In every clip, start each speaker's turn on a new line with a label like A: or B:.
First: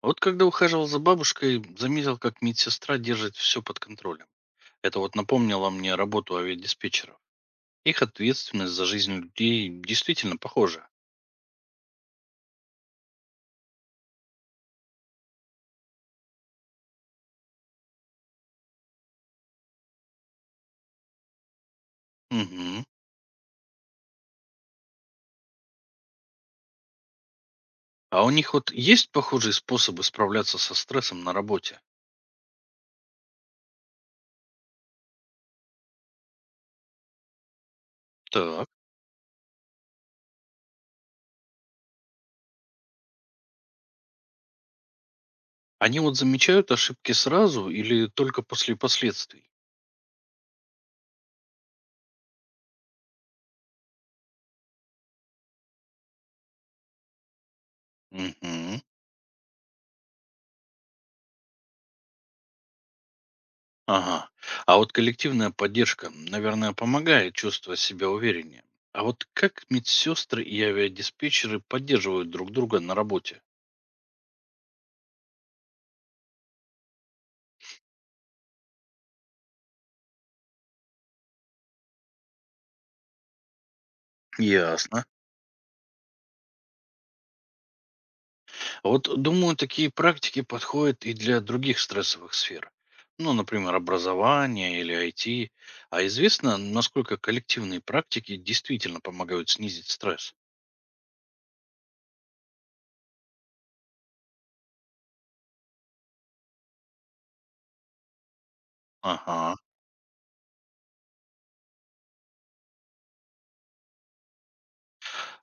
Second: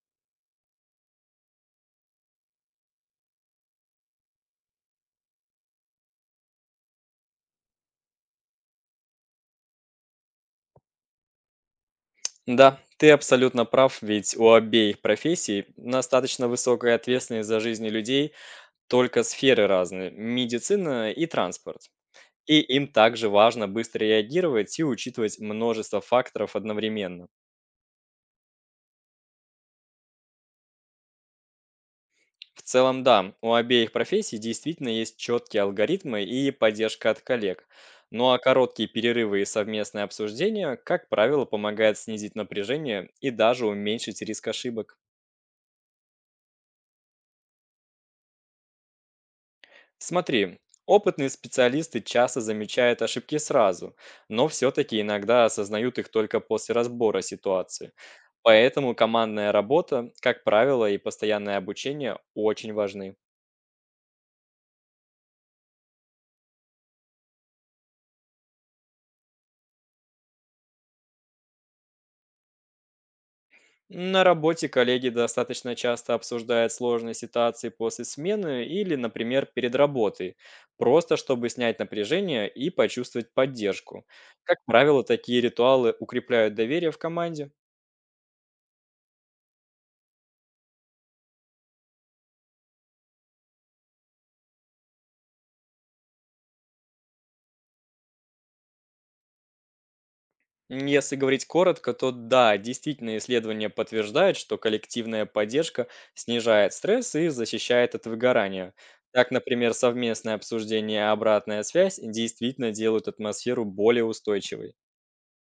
A: Вот когда ухаживал за бабушкой, заметил, как медсестра держит все под контролем. Это вот напомнило мне работу авиадиспетчеров. Их ответственность за жизнь людей действительно похожа.
B: Да, ты абсолютно прав, ведь у обеих профессий достаточно высокая ответственность за жизни людей, только сферы разные– медицина и транспорт. И
A: Мгм.
B: им также важно быстро реагировать и учитывать множество факторов одновременно.
A: А у них вот есть похожие способы справляться со стрессом на работе?
B: В целом, да, у обеих профессий действительно есть четкие алгоритмы и поддержка от коллег. Ну а
A: Так.
B: короткие перерывы и совместное обсуждение, как правило, помогает снизить напряжение и даже уменьшить риск ошибок.
A: Они вот замечают ошибки сразу или только после последствий?
B: Смотри, опытные специалисты часто замечают ошибки сразу, но все-таки иногда осознают их только после разбора ситуации.
A: Мгм.
B: Поэтому командная работа, как правило, и постоянное обучение очень важны.
A: Ага. А вот коллективная поддержка, наверное, помогает чувствовать себя увереннее. А вот как медсестры и авиадиспетчеры поддерживают друг друга на работе?
B: На работе коллеги достаточно часто обсуждают сложные ситуации после смены или, например, перед работой, просто чтобы снять напряжение и почувствовать поддержку. Как правило,
A: Ясно.
B: такие ритуалы укрепляют доверие в команде.
A: А вот думаю, такие практики подходят и для других стрессовых сфер. Ну, например, образование или IT. А известно, насколько коллективные практики действительно помогают снизить стресс?
B: Если говорить коротко, то да, действительно исследования подтверждают, что коллективная поддержка снижает стресс и защищает от выгорания. Так,
A: Ага.
B: например, совместное обсуждение и обратная связь действительно делают атмосферу более устойчивой.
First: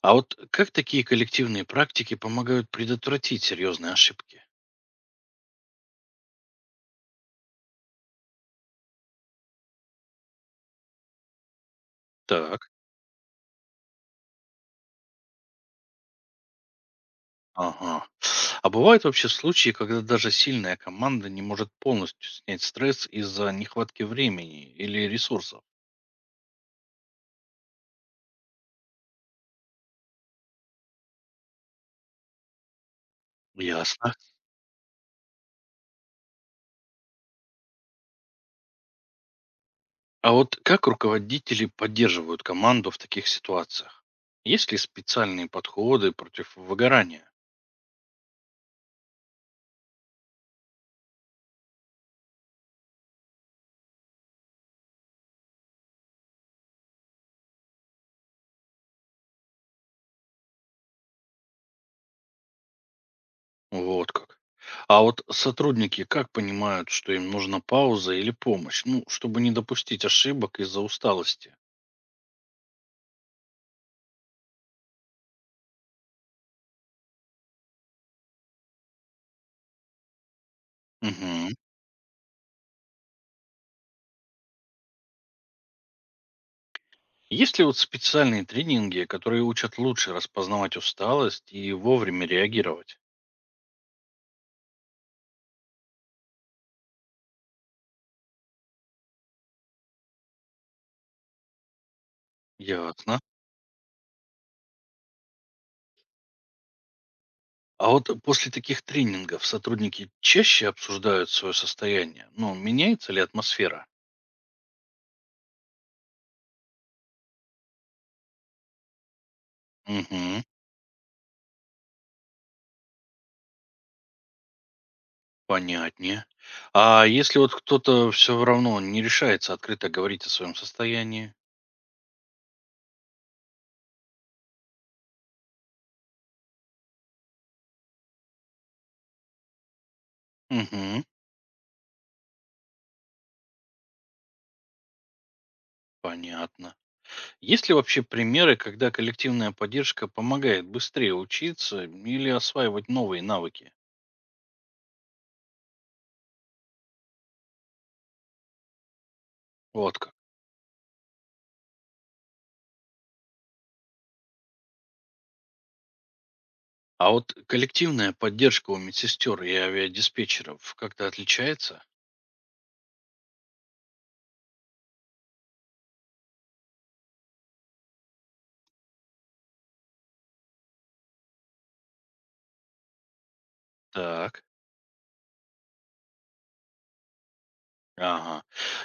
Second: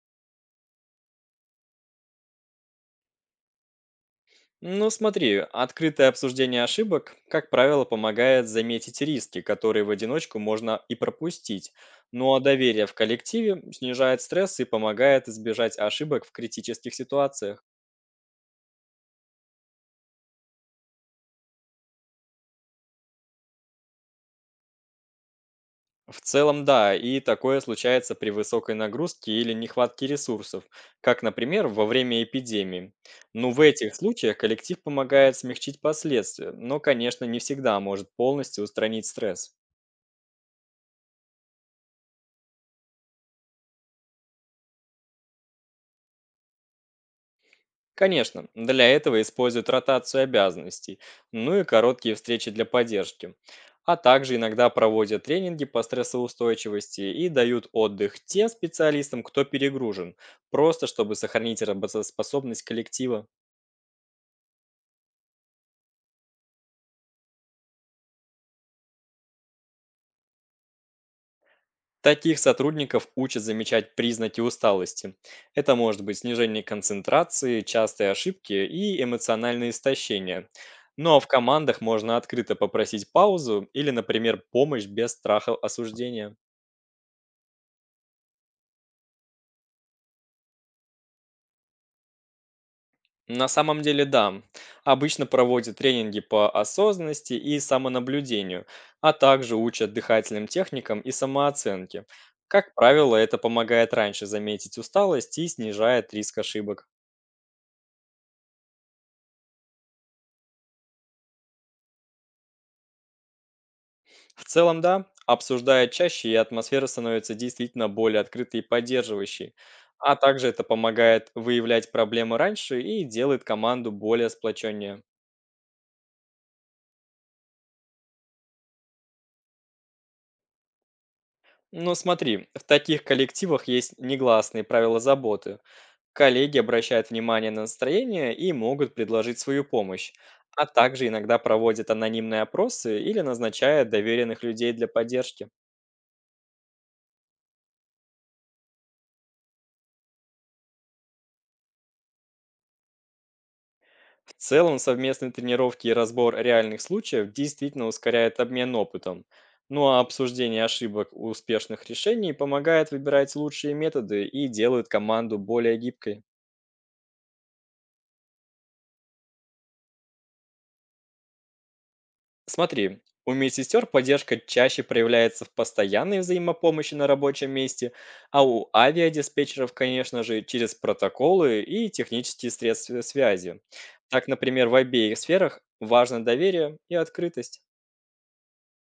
A: А вот как такие коллективные практики помогают предотвратить серьезные ошибки?
B: Ну, смотри, открытое обсуждение ошибок, как правило, помогает заметить риски, которые в одиночку можно и пропустить. Ну а
A: Так.
B: доверие в коллективе снижает стресс и помогает избежать ошибок в критических ситуациях.
A: Ага. А бывают вообще случаи, когда даже сильная команда не может полностью снять стресс из-за нехватки времени или ресурсов?
B: В целом, да, и такое случается при высокой нагрузке или нехватке ресурсов, как, например, во время эпидемии. Но в этих
A: Ясно.
B: случаях коллектив помогает смягчить последствия, но, конечно, не всегда может полностью устранить стресс.
A: А вот как руководители поддерживают команду в таких ситуациях? Есть ли специальные подходы против выгорания?
B: Конечно, для этого используют ротацию обязанностей, ну и короткие встречи для поддержки. А также иногда проводят тренинги по стрессоустойчивости и дают отдых тем специалистам, кто перегружен, просто чтобы сохранить работоспособность коллектива.
A: Вот как. А вот сотрудники как понимают, что им нужна пауза или помощь, ну, чтобы не допустить ошибок из-за усталости?
B: Таких сотрудников учат замечать признаки усталости. Это может быть снижение концентрации, частые ошибки и эмоциональное истощение. Ну а в
A: Угу.
B: командах можно открыто попросить паузу или, например, помощь без страха осуждения.
A: Есть ли вот специальные тренинги, которые учат лучше распознавать усталость и вовремя реагировать?
B: На самом деле, да. Обычно проводят тренинги по осознанности и самонаблюдению, а также учат дыхательным техникам и самооценке. Как правило,
A: Ясно.
B: это помогает раньше заметить усталость и снижает риск ошибок.
A: А вот после таких тренингов сотрудники чаще обсуждают свое состояние? Ну, меняется ли атмосфера?
B: В целом, да, обсуждая чаще, и атмосфера становится действительно более открытой и поддерживающей. А
A: Угу,
B: также это помогает выявлять проблемы раньше и делает команду более сплоченнее.
A: понятнее. А если вот кто-то все равно не решается открыто говорить о своем состоянии?
B: Но смотри, в таких коллективах есть негласные правила заботы. Коллеги обращают внимание на настроение и могут предложить свою помощь, а
A: Угу,
B: также иногда проводят анонимные опросы или назначают доверенных людей для поддержки.
A: понятно. Есть ли вообще примеры, когда коллективная поддержка помогает быстрее учиться или осваивать новые навыки?
B: В целом, совместные тренировки и разбор реальных случаев действительно ускоряют обмен опытом. Ну
A: Вот
B: а
A: как.
B: обсуждение ошибок и успешных решений помогает выбирать лучшие методы и делают команду более гибкой.
A: А вот коллективная поддержка у медсестер и авиадиспетчеров как-то отличается?
B: Смотри, у медсестер поддержка чаще проявляется в постоянной взаимопомощи на рабочем месте, а у авиадиспетчеров, конечно же, через протоколы и технические средства связи. Так,
A: Так.
B: например, в обеих сферах важно доверие и открытость.
A: Ага.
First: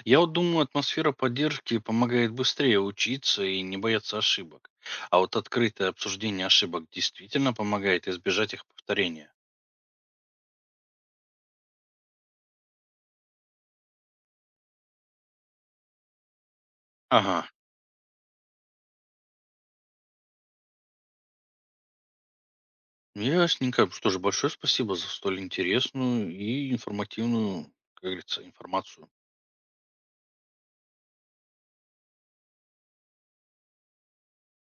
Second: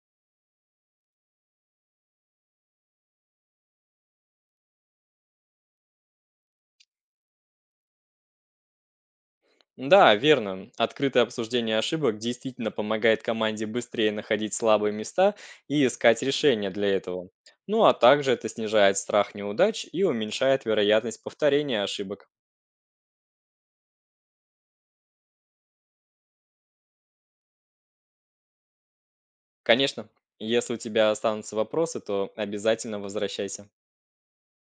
A: Я вот думаю, атмосфера поддержки помогает быстрее учиться и не бояться ошибок. А вот открытое обсуждение ошибок действительно помогает избежать их повторения.
B: Да, верно. Открытое обсуждение ошибок действительно помогает команде быстрее находить слабые места и искать решения для этого.
A: Ага.
B: Ну а также это снижает страх неудач и уменьшает вероятность повторения ошибок.
A: Ясненько. Что же, большое спасибо за столь интересную и информативную, как говорится, информацию.
B: Конечно, если у тебя останутся вопросы, то обязательно возвращайся.